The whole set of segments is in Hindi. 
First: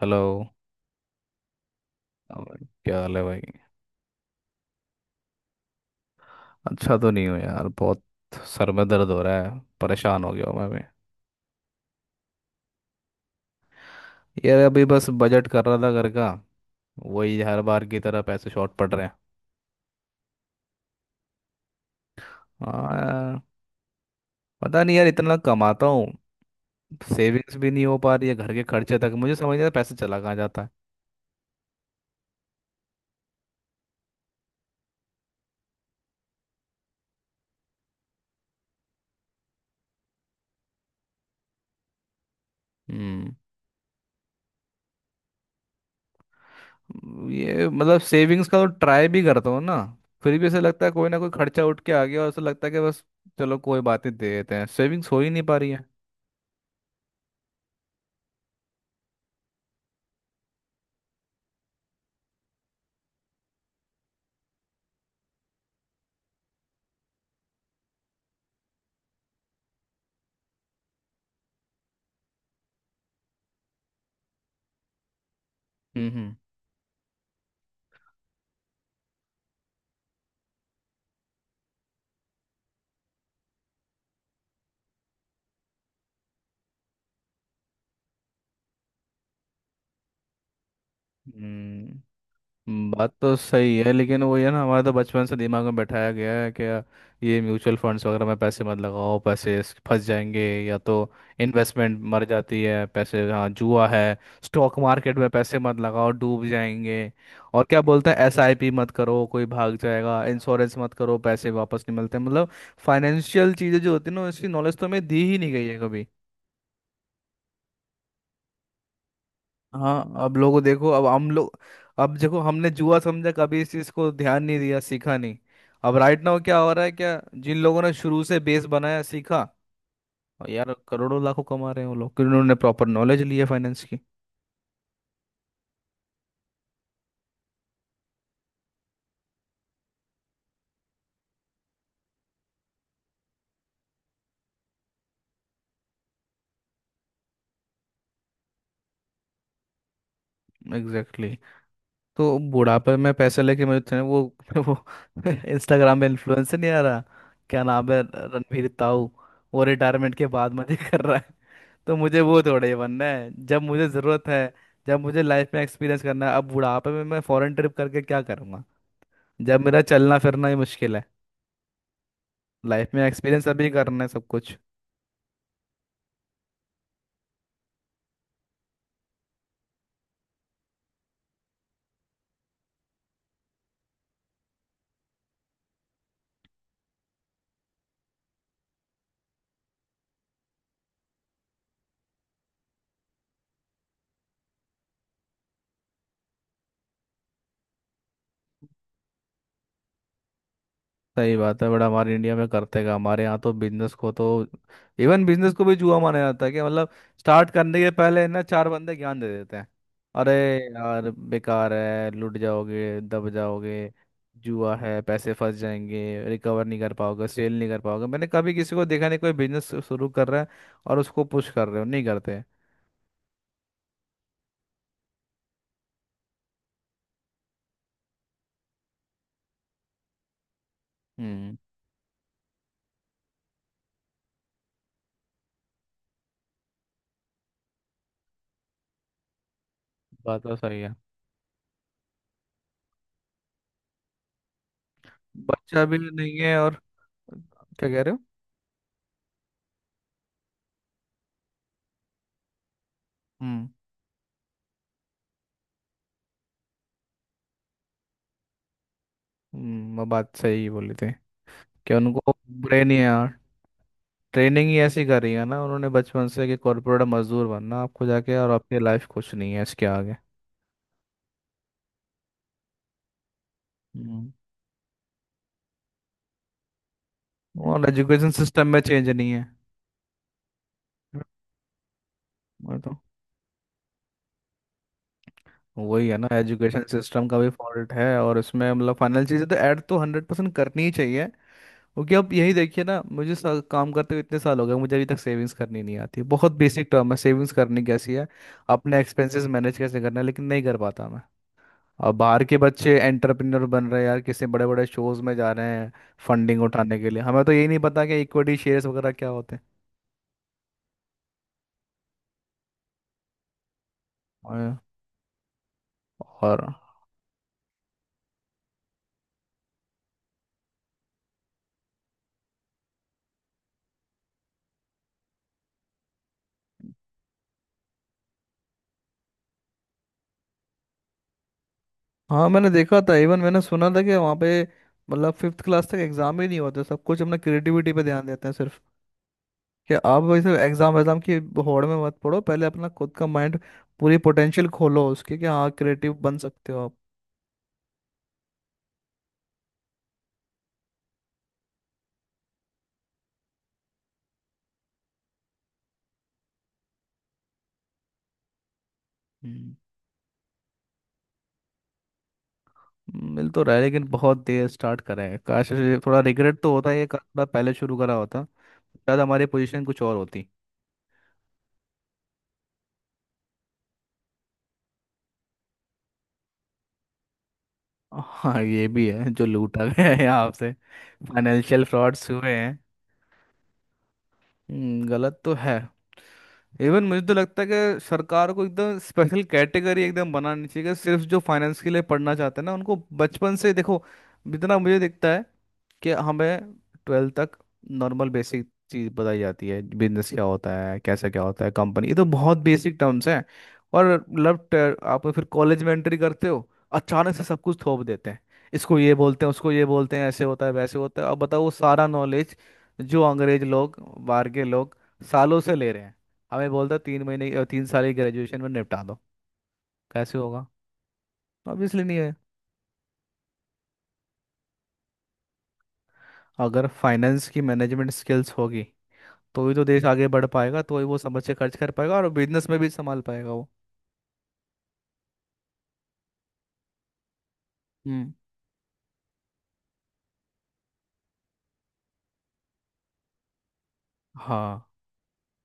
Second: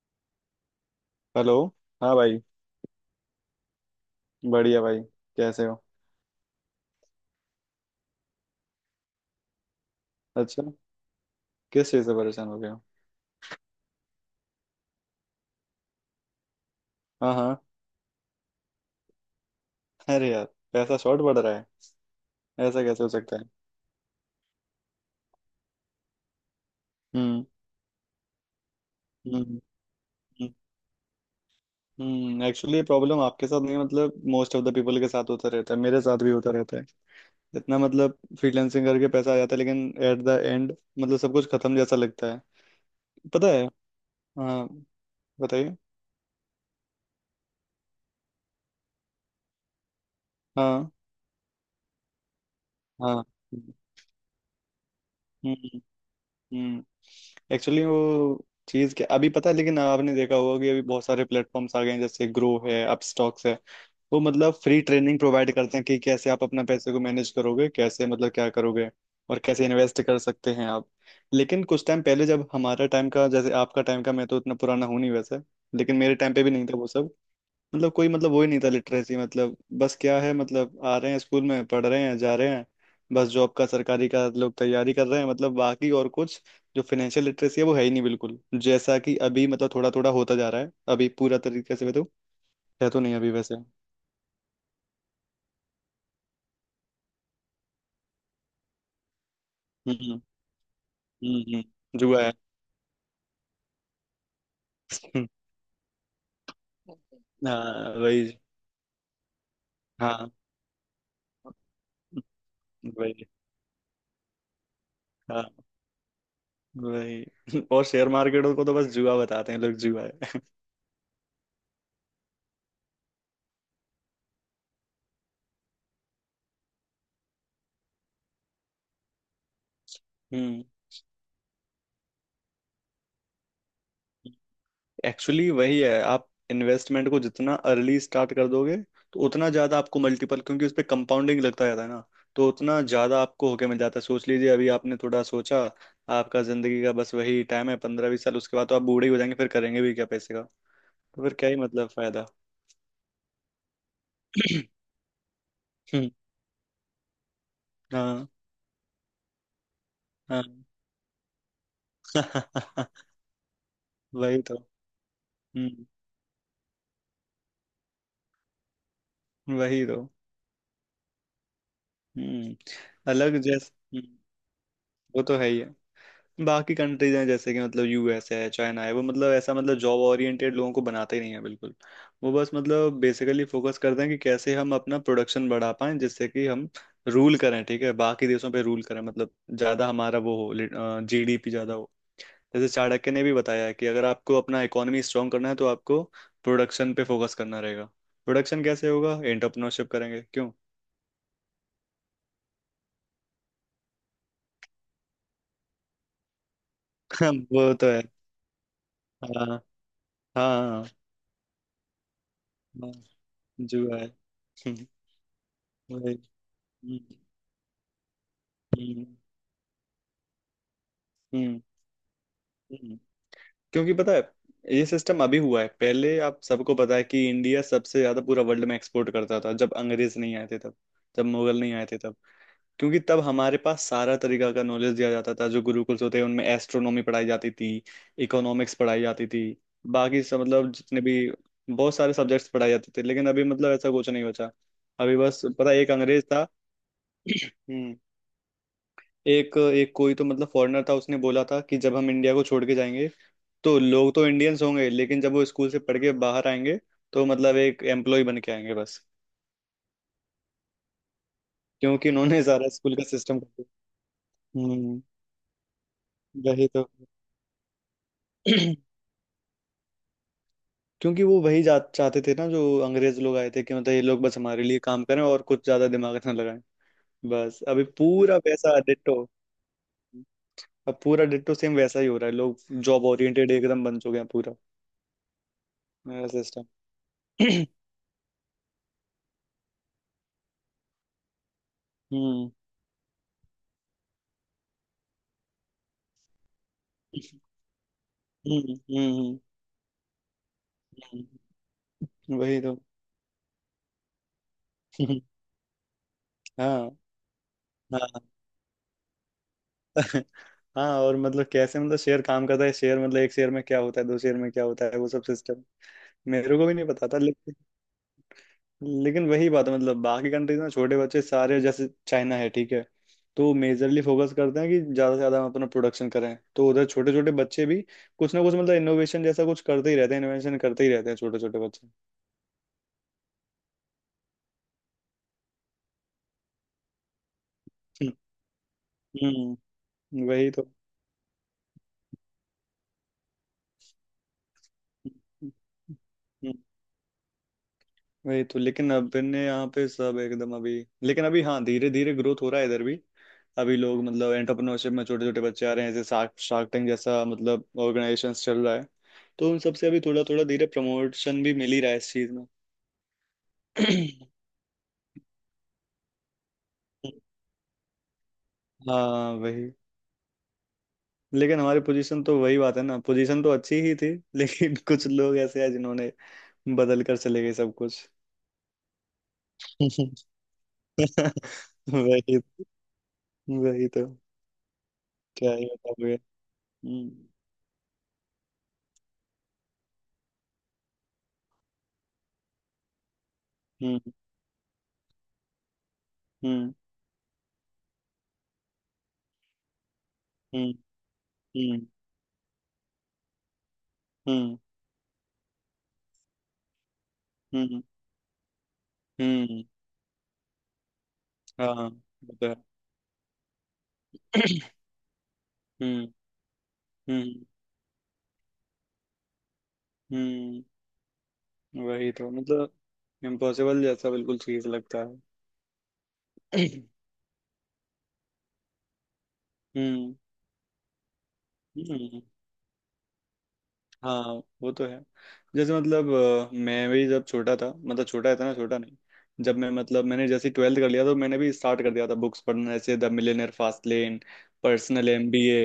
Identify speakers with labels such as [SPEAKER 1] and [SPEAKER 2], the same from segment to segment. [SPEAKER 1] हेलो।
[SPEAKER 2] हेलो। हाँ भाई,
[SPEAKER 1] और क्या हाल है भाई।
[SPEAKER 2] बढ़िया भाई। कैसे हो?
[SPEAKER 1] अच्छा तो नहीं हो यार बहुत। सर में दर्द हो रहा है। परेशान हो गया हूँ
[SPEAKER 2] अच्छा,
[SPEAKER 1] मैं भी।
[SPEAKER 2] किस चीज़ से परेशान हो गया हो?
[SPEAKER 1] यार अभी बस बजट कर रहा था घर का।
[SPEAKER 2] हाँ
[SPEAKER 1] वही
[SPEAKER 2] हाँ,
[SPEAKER 1] हर बार की तरह पैसे शॉर्ट पड़ रहे हैं।
[SPEAKER 2] अरे यार, पैसा शॉर्ट पड़ रहा है? ऐसा
[SPEAKER 1] हाँ
[SPEAKER 2] कैसे हो सकता
[SPEAKER 1] यार।
[SPEAKER 2] है?
[SPEAKER 1] पता नहीं यार इतना कमाता हूँ।
[SPEAKER 2] हम्म।
[SPEAKER 1] सेविंग्स भी नहीं हो पा रही है घर के खर्चे तक। मुझे समझ
[SPEAKER 2] हम्म।
[SPEAKER 1] नहीं आता पैसे चला कहाँ जाता है।
[SPEAKER 2] हम्म, एक्चुअली ये प्रॉब्लम आपके साथ नहीं है, मतलब मोस्ट ऑफ द पीपल के साथ होता रहता है, मेरे साथ भी होता रहता है। इतना मतलब फ्रीलांसिंग करके पैसा आ जाता है, लेकिन एट द एंड मतलब सब कुछ खत्म जैसा लगता है।
[SPEAKER 1] हम्म।
[SPEAKER 2] पता है। हाँ, बताइए।
[SPEAKER 1] ये मतलब सेविंग्स का तो ट्राई भी करता हूँ ना। फिर भी ऐसा लगता है
[SPEAKER 2] हाँ
[SPEAKER 1] कोई ना कोई खर्चा उठ के आ गया और ऐसा लगता है कि बस
[SPEAKER 2] हाँ। हम्म,
[SPEAKER 1] चलो कोई बात नहीं दे देते हैं। सेविंग्स हो ही नहीं पा रही
[SPEAKER 2] हम्म।
[SPEAKER 1] है।
[SPEAKER 2] हम्म, एक्चुअली वो चीज क्या, अभी पता है, लेकिन आपने देखा होगा कि अभी बहुत सारे प्लेटफॉर्म्स आ गए हैं, जैसे ग्रो है, अपस्टॉक्स है। वो मतलब फ्री ट्रेनिंग प्रोवाइड करते हैं कि कैसे आप अपना पैसे को मैनेज करोगे, कैसे मतलब क्या करोगे, और कैसे इन्वेस्ट कर सकते हैं आप। लेकिन कुछ टाइम पहले, जब हमारा टाइम का जैसे, आपका टाइम का, मैं तो इतना पुराना हूँ नहीं वैसे, लेकिन मेरे टाइम
[SPEAKER 1] हम्म।
[SPEAKER 2] पे भी नहीं था वो सब। मतलब कोई मतलब वो ही नहीं था लिटरेसी, मतलब बस क्या है मतलब आ रहे हैं स्कूल में, पढ़ रहे हैं, जा रहे हैं। बस जॉब का, सरकारी का लोग तैयारी कर रहे हैं, मतलब बाकी और कुछ। जो फाइनेंशियल लिटरेसी है वो है ही नहीं बिल्कुल, जैसा कि अभी मतलब थोड़ा थोड़ा होता जा रहा है, अभी पूरा तरीके
[SPEAKER 1] हम्म।
[SPEAKER 2] से तो है तो
[SPEAKER 1] बात
[SPEAKER 2] नहीं अभी
[SPEAKER 1] तो
[SPEAKER 2] वैसे।
[SPEAKER 1] सही है। लेकिन वो है ना हमारे तो बचपन से दिमाग में बैठाया गया है कि ये म्यूचुअल फंड्स वगैरह में पैसे मत लगाओ, पैसे फंस
[SPEAKER 2] हम्म।
[SPEAKER 1] जाएंगे। या तो
[SPEAKER 2] हम्म। हम्म,
[SPEAKER 1] इन्वेस्टमेंट
[SPEAKER 2] जुआ
[SPEAKER 1] मर
[SPEAKER 2] है।
[SPEAKER 1] जाती है पैसे, हाँ जुआ है। स्टॉक मार्केट
[SPEAKER 2] हम्म,
[SPEAKER 1] में पैसे मत लगाओ डूब जाएंगे। और क्या
[SPEAKER 2] हाँ
[SPEAKER 1] बोलते हैं,
[SPEAKER 2] वही।
[SPEAKER 1] एसआईपी मत करो कोई भाग जाएगा,
[SPEAKER 2] हाँ
[SPEAKER 1] इंश्योरेंस मत करो पैसे वापस नहीं मिलते, मतलब
[SPEAKER 2] वही।
[SPEAKER 1] फाइनेंशियल चीज़ें जो होती है ना उसकी नॉलेज तो हमें दी ही
[SPEAKER 2] हाँ
[SPEAKER 1] नहीं गई है कभी।
[SPEAKER 2] वही। और शेयर मार्केट को तो बस जुआ बताते हैं लोग, जुआ
[SPEAKER 1] हाँ अब
[SPEAKER 2] है।
[SPEAKER 1] लोगों देखो, अब हम लोग, अब देखो हमने जुआ समझा कभी इस चीज को ध्यान नहीं दिया सीखा नहीं। अब राइट नाउ क्या हो रहा है, क्या जिन लोगों ने शुरू से बेस बनाया सीखा और
[SPEAKER 2] हम्म,
[SPEAKER 1] यार करोड़ों लाखों कमा रहे हैं वो लोग, क्योंकि उन्होंने प्रॉपर नॉलेज ली है फाइनेंस की।
[SPEAKER 2] एक्चुअली वही है, आप इन्वेस्टमेंट को जितना अर्ली स्टार्ट कर दोगे, तो उतना ज्यादा आपको मल्टीपल, क्योंकि उस पे कंपाउंडिंग लगता जाता है ना। तो उतना ज्यादा आपको होके मिल जाता है। सोच लीजिए, अभी आपने थोड़ा सोचा, आपका जिंदगी का बस वही टाइम है, 15-20 साल। उसके बाद तो आप बूढ़े ही हो जाएंगे, फिर करेंगे भी क्या पैसे का? तो फिर
[SPEAKER 1] एग्जैक्टली।
[SPEAKER 2] क्या ही मतलब फायदा।
[SPEAKER 1] तो बुढ़ापे में पैसे लेके मुझे थे वो। वो इंस्टाग्राम में
[SPEAKER 2] हम्म,
[SPEAKER 1] इन्फ्लुएंसर नहीं आ रहा, क्या नाम है,
[SPEAKER 2] हाँ।
[SPEAKER 1] रणवीर ताऊ, वो रिटायरमेंट के
[SPEAKER 2] हाँ।
[SPEAKER 1] बाद मजे कर रहा है। तो मुझे वो थोड़े बनना है जब मुझे ज़रूरत
[SPEAKER 2] वही
[SPEAKER 1] है।
[SPEAKER 2] तो।
[SPEAKER 1] जब मुझे लाइफ में
[SPEAKER 2] हम्म,
[SPEAKER 1] एक्सपीरियंस करना है, अब बुढ़ापे में मैं फॉरेन ट्रिप करके क्या करूँगा जब मेरा
[SPEAKER 2] वही तो।
[SPEAKER 1] चलना फिरना ही मुश्किल है।
[SPEAKER 2] हम्म,
[SPEAKER 1] लाइफ में
[SPEAKER 2] अलग
[SPEAKER 1] एक्सपीरियंस अभी
[SPEAKER 2] जैसे।
[SPEAKER 1] करना
[SPEAKER 2] हम्म,
[SPEAKER 1] है सब कुछ।
[SPEAKER 2] वो तो है ही है। बाकी कंट्रीज हैं जैसे कि, मतलब यूएस है, चाइना है, वो मतलब ऐसा मतलब जॉब ओरिएंटेड लोगों को बनाते ही नहीं है बिल्कुल। वो बस मतलब बेसिकली फोकस करते हैं कि कैसे हम अपना प्रोडक्शन बढ़ा पाएं, जिससे कि हम रूल करें। ठीक है, बाकी देशों पे रूल करें, मतलब ज़्यादा हमारा वो हो, जीडीपी ज़्यादा हो। जैसे चाणक्य ने भी बताया है कि अगर आपको अपना इकोनॉमी स्ट्रांग करना है, तो आपको प्रोडक्शन पे फोकस करना रहेगा। प्रोडक्शन कैसे होगा? एंटरप्रेन्योरशिप करेंगे, क्यों।
[SPEAKER 1] सही बात है। बड़ा हमारे इंडिया में करते का, हमारे यहाँ तो बिजनेस को तो इवन बिजनेस को भी जुआ माना जाता है कि मतलब स्टार्ट
[SPEAKER 2] वो
[SPEAKER 1] करने के
[SPEAKER 2] तो है।
[SPEAKER 1] पहले ना चार बंदे ज्ञान दे देते
[SPEAKER 2] हाँ।
[SPEAKER 1] हैं। अरे
[SPEAKER 2] हाँ।
[SPEAKER 1] यार बेकार है लूट
[SPEAKER 2] हाँ,
[SPEAKER 1] जाओगे दब जाओगे,
[SPEAKER 2] जुआ है।
[SPEAKER 1] जुआ है पैसे फंस
[SPEAKER 2] वही।
[SPEAKER 1] जाएंगे रिकवर नहीं कर
[SPEAKER 2] हम्म,
[SPEAKER 1] पाओगे सेल नहीं कर पाओगे। मैंने कभी किसी को
[SPEAKER 2] हम्म,
[SPEAKER 1] देखा नहीं कोई बिजनेस शुरू कर रहा है और उसको पुश
[SPEAKER 2] हम्म।
[SPEAKER 1] कर रहे हो, नहीं करते।
[SPEAKER 2] हम्म। क्योंकि पता है, ये सिस्टम अभी हुआ है, पहले आप सबको पता है कि इंडिया सबसे ज्यादा पूरा वर्ल्ड में एक्सपोर्ट करता था, जब अंग्रेज नहीं आए थे तब, जब
[SPEAKER 1] हम्म
[SPEAKER 2] मुगल नहीं आए थे तब। क्योंकि तब हमारे पास सारा तरीका का नॉलेज दिया जाता था। जो गुरुकुल्स होते हैं उनमें एस्ट्रोनॉमी पढ़ाई जाती थी, इकोनॉमिक्स पढ़ाई जाती थी, बाकी सब
[SPEAKER 1] बात तो
[SPEAKER 2] मतलब
[SPEAKER 1] सही है।
[SPEAKER 2] जितने भी बहुत सारे सब्जेक्ट्स पढ़ाए जाते थे। लेकिन अभी मतलब ऐसा कुछ नहीं बचा। अभी बस पता है,
[SPEAKER 1] बच्चा
[SPEAKER 2] एक
[SPEAKER 1] भी
[SPEAKER 2] अंग्रेज
[SPEAKER 1] नहीं
[SPEAKER 2] था।
[SPEAKER 1] है, और क्या
[SPEAKER 2] हम्म।
[SPEAKER 1] कह रहे हो।
[SPEAKER 2] एक एक कोई तो, मतलब फॉरेनर था, उसने बोला था कि जब हम इंडिया को छोड़ के जाएंगे,
[SPEAKER 1] हम्म,
[SPEAKER 2] तो लोग तो इंडियंस होंगे, लेकिन जब वो स्कूल से पढ़ के बाहर आएंगे, तो मतलब एक एम्प्लॉय बन के आएंगे बस।
[SPEAKER 1] वो बात सही बोली थी कि
[SPEAKER 2] क्योंकि
[SPEAKER 1] उनको
[SPEAKER 2] उन्होंने सारा
[SPEAKER 1] ब्रेन
[SPEAKER 2] स्कूल
[SPEAKER 1] ही
[SPEAKER 2] का
[SPEAKER 1] यार,
[SPEAKER 2] सिस्टम कर दिया।
[SPEAKER 1] ट्रेनिंग ही
[SPEAKER 2] हम्म,
[SPEAKER 1] ऐसी करी है ना उन्होंने बचपन से, कि
[SPEAKER 2] वही तो।
[SPEAKER 1] कॉर्पोरेट मजदूर बनना आपको जाके और आपकी लाइफ कुछ नहीं है इसके आगे।
[SPEAKER 2] क्योंकि वो वही चाहते थे ना, जो अंग्रेज लोग आए थे, कि मतलब ये लोग
[SPEAKER 1] हम्म
[SPEAKER 2] बस हमारे लिए काम करें और कुछ ज्यादा दिमाग ना लगाएं। बस अभी
[SPEAKER 1] और एजुकेशन
[SPEAKER 2] पूरा
[SPEAKER 1] सिस्टम
[SPEAKER 2] वैसा
[SPEAKER 1] में चेंज
[SPEAKER 2] डिट्टो।
[SPEAKER 1] नहीं है,
[SPEAKER 2] अब पूरा डिट्टो सेम वैसा ही हो रहा है, लोग
[SPEAKER 1] वो तो।
[SPEAKER 2] जॉब ओरिएंटेड एकदम बन चुके हैं पूरा।
[SPEAKER 1] वही है
[SPEAKER 2] मेरा
[SPEAKER 1] ना,
[SPEAKER 2] सिस्टम।
[SPEAKER 1] एजुकेशन सिस्टम का भी फॉल्ट है और इसमें मतलब फाइनल चीज़ें तो ऐड तो 100% करनी ही चाहिए। क्योंकि अब
[SPEAKER 2] हम्म।
[SPEAKER 1] यही देखिए ना, मुझे काम करते हुए इतने साल हो गए, मुझे अभी तक सेविंग्स करनी नहीं आती, बहुत बेसिक टर्म है सेविंग्स करनी कैसी है,
[SPEAKER 2] हम्म।
[SPEAKER 1] अपने
[SPEAKER 2] हम्म।
[SPEAKER 1] एक्सपेंसेस मैनेज कैसे करना है, लेकिन नहीं कर पाता मैं।
[SPEAKER 2] हम्म,
[SPEAKER 1] और बाहर के
[SPEAKER 2] वही तो।
[SPEAKER 1] बच्चे एंटरप्रेन्योर बन रहे हैं यार, किसी बड़े बड़े शोज में जा रहे हैं फंडिंग
[SPEAKER 2] हाँ।
[SPEAKER 1] उठाने के लिए, हमें तो यही नहीं पता कि
[SPEAKER 2] हाँ।
[SPEAKER 1] इक्विटी शेयर्स वगैरह क्या होते हैं।
[SPEAKER 2] हाँ, और मतलब कैसे, मतलब शेयर काम करता है, शेयर मतलब एक शेयर में क्या होता है, दो शेयर में क्या
[SPEAKER 1] और
[SPEAKER 2] होता है, वो सब सिस्टम मेरे को
[SPEAKER 1] और-
[SPEAKER 2] भी नहीं पता था। लेकिन लेकिन वही बात है, मतलब बाकी कंट्रीज में छोटे बच्चे सारे, जैसे चाइना है, ठीक है, तो मेजरली फोकस करते हैं कि ज़्यादा से ज़्यादा हम अपना प्रोडक्शन करें। तो उधर छोटे छोटे बच्चे भी कुछ ना कुछ मतलब इनोवेशन जैसा कुछ करते ही रहते हैं, इनोवेशन करते ही रहते हैं छोटे छोटे बच्चे।
[SPEAKER 1] हाँ मैंने देखा था, इवन मैंने सुना था कि वहाँ पे मतलब फिफ्थ क्लास तक एग्जाम ही नहीं होते, सब कुछ अपना क्रिएटिविटी पे ध्यान देते हैं सिर्फ,
[SPEAKER 2] हम्म,
[SPEAKER 1] कि आप
[SPEAKER 2] वही
[SPEAKER 1] वैसे
[SPEAKER 2] तो।
[SPEAKER 1] एग्जाम एग्जाम की होड़ में मत पड़ो, पहले अपना खुद का माइंड पूरी पोटेंशियल खोलो उसके, कि हाँ क्रिएटिव बन
[SPEAKER 2] हम्म,
[SPEAKER 1] सकते हो।
[SPEAKER 2] वही तो। लेकिन अब ने यहाँ पे सब एकदम अभी, लेकिन अभी हाँ धीरे धीरे ग्रोथ हो रहा है इधर भी। अभी लोग मतलब एंटरप्रेन्योरशिप में छोटे छोटे बच्चे आ रहे हैं। जैसे शार्क शार्क टैंक जैसा मतलब ऑर्गेनाइजेशन चल रहा है, तो उन सबसे
[SPEAKER 1] आप
[SPEAKER 2] अभी थोड़ा थोड़ा धीरे प्रमोशन भी मिल ही रहा है इस चीज में।
[SPEAKER 1] मिल तो रहा है, लेकिन बहुत देर स्टार्ट करा है, काश थोड़ा रिग्रेट तो होता है ये काम थोड़ा पहले शुरू करा होता, शायद
[SPEAKER 2] हाँ
[SPEAKER 1] हमारी
[SPEAKER 2] वही।
[SPEAKER 1] पोजीशन कुछ और होती।
[SPEAKER 2] लेकिन हमारी पोजीशन तो वही बात है ना, पोजीशन तो अच्छी ही थी, लेकिन कुछ लोग ऐसे हैं जिन्होंने बदल कर चले गए सब कुछ।
[SPEAKER 1] हाँ ये भी है, जो लूटा गया है आपसे, फाइनेंशियल फ्रॉड्स
[SPEAKER 2] वही।
[SPEAKER 1] हुए हैं।
[SPEAKER 2] वही तो।
[SPEAKER 1] गलत
[SPEAKER 2] क्या
[SPEAKER 1] तो
[SPEAKER 2] ही
[SPEAKER 1] है।
[SPEAKER 2] बताओगे।
[SPEAKER 1] इवन
[SPEAKER 2] हम्म।
[SPEAKER 1] मुझे तो लगता है कि सरकार को एकदम स्पेशल कैटेगरी एकदम बनानी चाहिए, कि सिर्फ जो फाइनेंस के लिए पढ़ना चाहते हैं ना उनको बचपन से
[SPEAKER 2] हम्म।
[SPEAKER 1] देखो। जितना मुझे दिखता है कि हमें
[SPEAKER 2] हम्म।
[SPEAKER 1] 12th तक नॉर्मल बेसिक चीज़ बताई जाती है, बिजनेस क्या
[SPEAKER 2] हम्म।
[SPEAKER 1] होता है कैसे क्या होता है
[SPEAKER 2] हम्म।
[SPEAKER 1] कंपनी, ये तो बहुत बेसिक टर्म्स हैं। और
[SPEAKER 2] हम्म।
[SPEAKER 1] लव, आप फिर कॉलेज में एंट्री करते हो, अचानक से सब कुछ
[SPEAKER 2] हम्म।
[SPEAKER 1] थोप देते हैं, इसको ये बोलते हैं
[SPEAKER 2] हम्म,
[SPEAKER 1] उसको ये बोलते हैं ऐसे होता है वैसे होता है, अब बताओ वो
[SPEAKER 2] हाँ
[SPEAKER 1] सारा
[SPEAKER 2] वो तो है।
[SPEAKER 1] नॉलेज जो अंग्रेज लोग बाहर के लोग सालों से ले रहे
[SPEAKER 2] हम्म।
[SPEAKER 1] हैं, हमें बोलता तीन
[SPEAKER 2] हम्म।
[SPEAKER 1] महीने 3 साल की ग्रेजुएशन में निपटा दो। कैसे
[SPEAKER 2] हम्म,
[SPEAKER 1] होगा? ऑब्वियसली
[SPEAKER 2] वही
[SPEAKER 1] नहीं
[SPEAKER 2] तो
[SPEAKER 1] है।
[SPEAKER 2] मतलब इम्पॉसिबल जैसा बिल्कुल चीज लगता है।
[SPEAKER 1] अगर फाइनेंस की मैनेजमेंट स्किल्स होगी तो ही तो देश
[SPEAKER 2] हम्म।
[SPEAKER 1] आगे बढ़ पाएगा, तो ही वो समझ से खर्च कर पाएगा
[SPEAKER 2] हम्म,
[SPEAKER 1] और बिजनेस में भी संभाल पाएगा वो।
[SPEAKER 2] हाँ वो तो है। जैसे मतलब, अ, मैं भी जब छोटा था, मतलब
[SPEAKER 1] हम्म।
[SPEAKER 2] छोटा था ना, छोटा नहीं, जब मैं मतलब मैंने जैसे ट्वेल्थ कर लिया, तो मैंने भी स्टार्ट कर दिया था बुक्स पढ़ना, जैसे द मिलियनेयर फास्ट लेन,
[SPEAKER 1] हाँ।
[SPEAKER 2] Personal MBA,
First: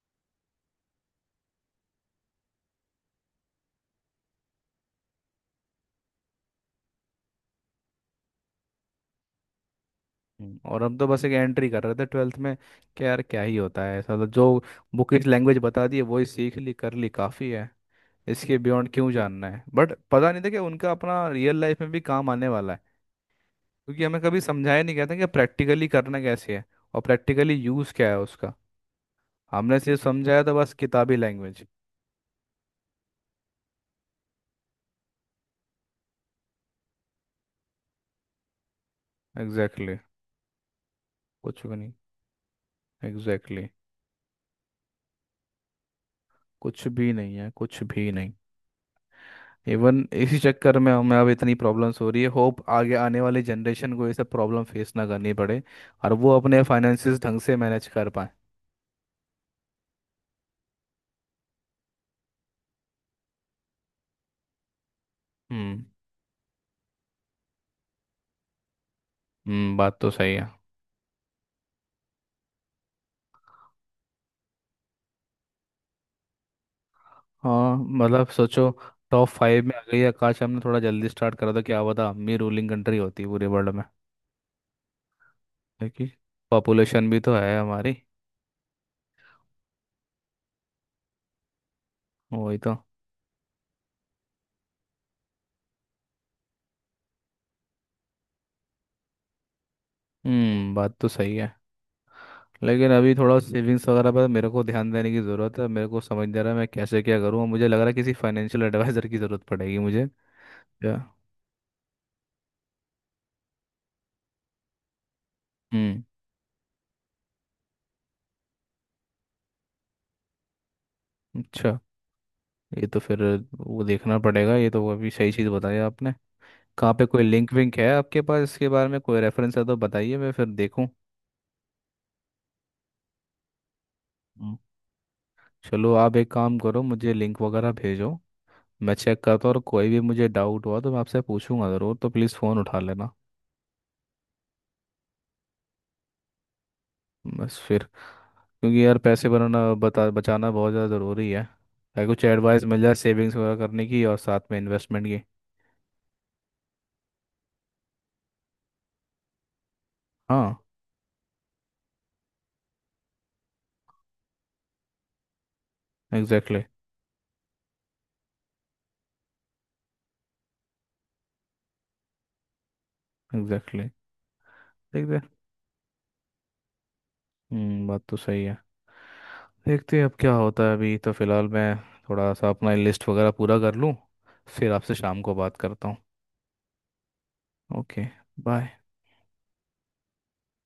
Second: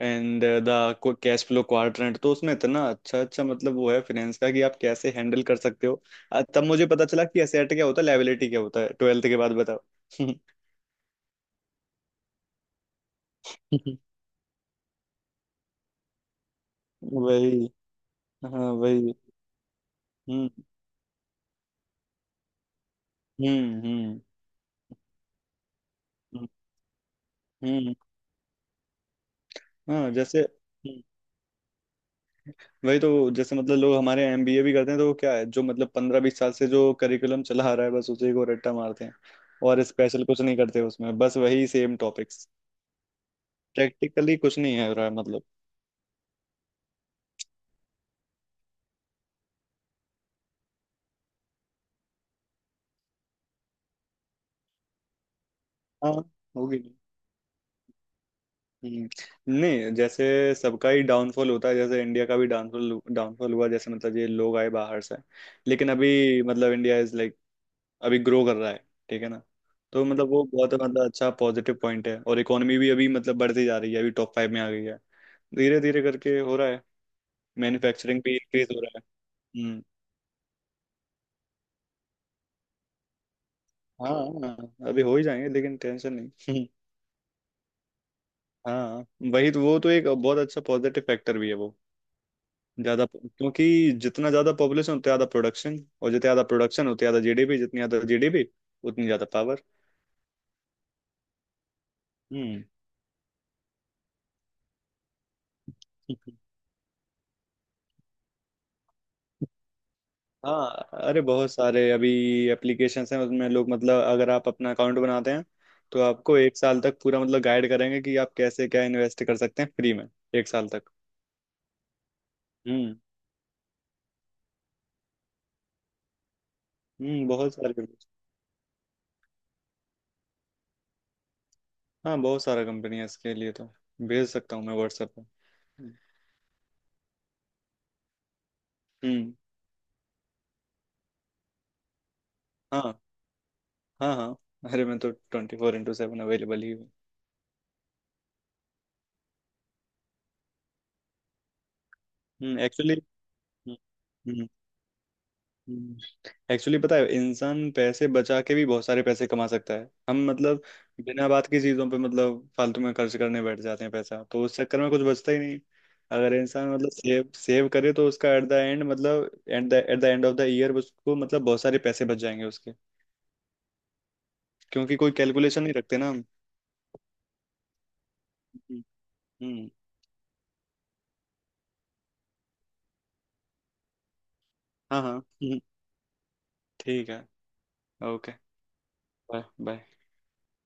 [SPEAKER 2] and the cash flow quadrant, तो उसमें इतना अच्छा अच्छा मतलब वो है फाइनेंस का कि आप कैसे हैंडल कर सकते हो। अ, तब मुझे पता चला कि एसेट क्या होता है, लायबिलिटी क्या होता है, ट्वेल्थ के बाद बताओ।
[SPEAKER 1] और हम तो बस एक एंट्री कर रहे थे 12th में, कि यार क्या ही होता है ऐसा, तो जो बुकिश लैंग्वेज बता दी है वही सीख ली कर ली काफ़ी
[SPEAKER 2] वही।
[SPEAKER 1] है, इसके
[SPEAKER 2] हाँ
[SPEAKER 1] बियॉन्ड क्यों
[SPEAKER 2] वही।
[SPEAKER 1] जानना है। बट पता नहीं था
[SPEAKER 2] हम्म।
[SPEAKER 1] कि उनका अपना रियल लाइफ में भी काम आने वाला है,
[SPEAKER 2] हम्म।
[SPEAKER 1] क्योंकि हमें
[SPEAKER 2] हम्म।
[SPEAKER 1] कभी समझाया नहीं गया था कि प्रैक्टिकली करना
[SPEAKER 2] हम्म,
[SPEAKER 1] कैसे है और प्रैक्टिकली यूज़
[SPEAKER 2] हम्म,
[SPEAKER 1] क्या है उसका, हमने सिर्फ
[SPEAKER 2] हाँ जैसे।
[SPEAKER 1] समझाया था बस किताबी लैंग्वेज।
[SPEAKER 2] वही तो, जैसे मतलब लोग हमारे एमबीए भी करते हैं, तो वो क्या है जो मतलब 15-20 साल से जो करिकुलम चला आ रहा है, बस उसी को रट्टा मारते हैं। और
[SPEAKER 1] एग्जैक्टली exactly.
[SPEAKER 2] स्पेशल कुछ नहीं करते उसमें, बस
[SPEAKER 1] कुछ
[SPEAKER 2] वही
[SPEAKER 1] भी नहीं।
[SPEAKER 2] Same topics.
[SPEAKER 1] Exactly exactly.
[SPEAKER 2] Practically कुछ नहीं है रहा मतलब।
[SPEAKER 1] कुछ भी नहीं है, कुछ भी नहीं। इवन इसी चक्कर में हमें अब इतनी प्रॉब्लम्स हो रही है, होप आगे आने वाली जनरेशन को ये सब प्रॉब्लम फेस ना करनी पड़े और
[SPEAKER 2] हाँ।
[SPEAKER 1] वो अपने
[SPEAKER 2] होगी।
[SPEAKER 1] फाइनेंसिस ढंग से मैनेज कर पाए।
[SPEAKER 2] नहीं नहीं जैसे सबका ही डाउनफॉल होता है, जैसे इंडिया का भी डाउनफॉल डाउनफॉल हुआ, जैसे मतलब ये लोग आए बाहर से।
[SPEAKER 1] हम्म।
[SPEAKER 2] लेकिन अभी मतलब इंडिया इज लाइक अभी ग्रो कर रहा है, ठीक है ना।
[SPEAKER 1] हम्म। बात
[SPEAKER 2] तो
[SPEAKER 1] तो
[SPEAKER 2] मतलब
[SPEAKER 1] सही
[SPEAKER 2] वो
[SPEAKER 1] है।
[SPEAKER 2] बहुत मतलब अच्छा पॉजिटिव पॉइंट है, और इकोनॉमी भी अभी मतलब बढ़ती जा रही है, अभी टॉप 5 में आ गई है, धीरे धीरे करके हो रहा है।
[SPEAKER 1] हाँ
[SPEAKER 2] मैन्युफैक्चरिंग
[SPEAKER 1] मतलब
[SPEAKER 2] भी इंक्रीज
[SPEAKER 1] सोचो,
[SPEAKER 2] हो रहा है।
[SPEAKER 1] टॉप फाइव में आ
[SPEAKER 2] हम्म।
[SPEAKER 1] गई है, काश हमने थोड़ा जल्दी स्टार्ट करा था, क्या पता हम भी रूलिंग कंट्री होती पूरे वर्ल्ड में।
[SPEAKER 2] हाँ। हाँ, अभी हो ही जाएंगे, लेकिन
[SPEAKER 1] देखिए,
[SPEAKER 2] टेंशन नहीं।
[SPEAKER 1] पॉपुलेशन भी तो है हमारी।
[SPEAKER 2] हाँ, वही तो, वो तो एक बहुत अच्छा पॉजिटिव फैक्टर भी है वो,
[SPEAKER 1] वही तो।
[SPEAKER 2] ज्यादा, क्योंकि जितना ज्यादा पॉपुलेशन उतना ज्यादा प्रोडक्शन, और जितना ज्यादा प्रोडक्शन उतना ज्यादा जीडीपी, जितनी ज्यादा जीडीपी उतनी ज्यादा पावर।
[SPEAKER 1] बात तो सही है।
[SPEAKER 2] हम्म।
[SPEAKER 1] लेकिन अभी थोड़ा सेविंग्स वगैरह पर मेरे को ध्यान देने की ज़रूरत है, मेरे को समझ नहीं आ रहा है मैं कैसे क्या करूँ, मुझे लग रहा है किसी फाइनेंशियल एडवाइज़र की ज़रूरत पड़ेगी मुझे।
[SPEAKER 2] हाँ,
[SPEAKER 1] क्या?
[SPEAKER 2] अरे बहुत सारे अभी एप्लीकेशंस हैं उसमें, लोग मतलब अगर आप अपना अकाउंट बनाते हैं, तो
[SPEAKER 1] हम्म।
[SPEAKER 2] आपको एक साल तक पूरा मतलब गाइड करेंगे कि आप कैसे क्या इन्वेस्ट कर सकते हैं, फ्री में, एक साल तक।
[SPEAKER 1] अच्छा, ये
[SPEAKER 2] हम्म।
[SPEAKER 1] तो फिर वो देखना पड़ेगा, ये तो अभी सही चीज़ बताई आपने। कहाँ पे कोई
[SPEAKER 2] हम्म, बहुत
[SPEAKER 1] लिंक
[SPEAKER 2] सारे।
[SPEAKER 1] विंक है आपके पास, इसके बारे में कोई रेफरेंस है तो बताइए, मैं फिर देखूँ।
[SPEAKER 2] हाँ, बहुत सारा कंपनी है इसके लिए तो, भेज
[SPEAKER 1] हम्म,
[SPEAKER 2] सकता हूँ मैं व्हाट्सएप पे।
[SPEAKER 1] चलो आप एक काम करो, मुझे लिंक वगैरह भेजो, मैं चेक
[SPEAKER 2] हम्म।
[SPEAKER 1] करता हूँ, और कोई भी मुझे डाउट हुआ तो मैं आपसे पूछूंगा ज़रूर, तो प्लीज़ फ़ोन उठा
[SPEAKER 2] हाँ।
[SPEAKER 1] लेना।
[SPEAKER 2] हाँ हाँ, अरे मैं तो 24/7 अवेलेबल ही हूँ।
[SPEAKER 1] बस फिर, क्योंकि यार पैसे बनाना बता बचाना बहुत ज़्यादा ज़रूरी है, अगर कुछ
[SPEAKER 2] हम्म,
[SPEAKER 1] एडवाइस मिल जाए
[SPEAKER 2] एक्चुअली,
[SPEAKER 1] सेविंग्स वगैरह करने की और साथ में इन्वेस्टमेंट की।
[SPEAKER 2] एक्चुअली पता है, इंसान पैसे बचा के भी बहुत सारे पैसे कमा सकता है, हम
[SPEAKER 1] हाँ।
[SPEAKER 2] मतलब बिना बात की चीजों पे मतलब फालतू में खर्च करने बैठ जाते हैं, पैसा तो उस चक्कर में कुछ बचता ही नहीं। अगर
[SPEAKER 1] एग्जैक्टली।
[SPEAKER 2] इंसान मतलब सेव सेव करे, तो उसका एट द एंड, मतलब at the end of the year उसको मतलब बहुत सारे पैसे बच जाएंगे उसके।
[SPEAKER 1] एग्जैक्टली।
[SPEAKER 2] क्योंकि कोई
[SPEAKER 1] देखते
[SPEAKER 2] कैलकुलेशन नहीं रखते ना हम।
[SPEAKER 1] बात तो सही है।
[SPEAKER 2] हम्म। हम्म,
[SPEAKER 1] देखते हैं अब क्या होता है, अभी तो फ़िलहाल मैं थोड़ा सा अपना लिस्ट वगैरह पूरा कर लूँ, फिर आपसे
[SPEAKER 2] हाँ। हाँ।
[SPEAKER 1] शाम को बात करता हूँ।
[SPEAKER 2] ठीक है।
[SPEAKER 1] Okay.
[SPEAKER 2] Okay.
[SPEAKER 1] Bye.
[SPEAKER 2] Bye. Bye.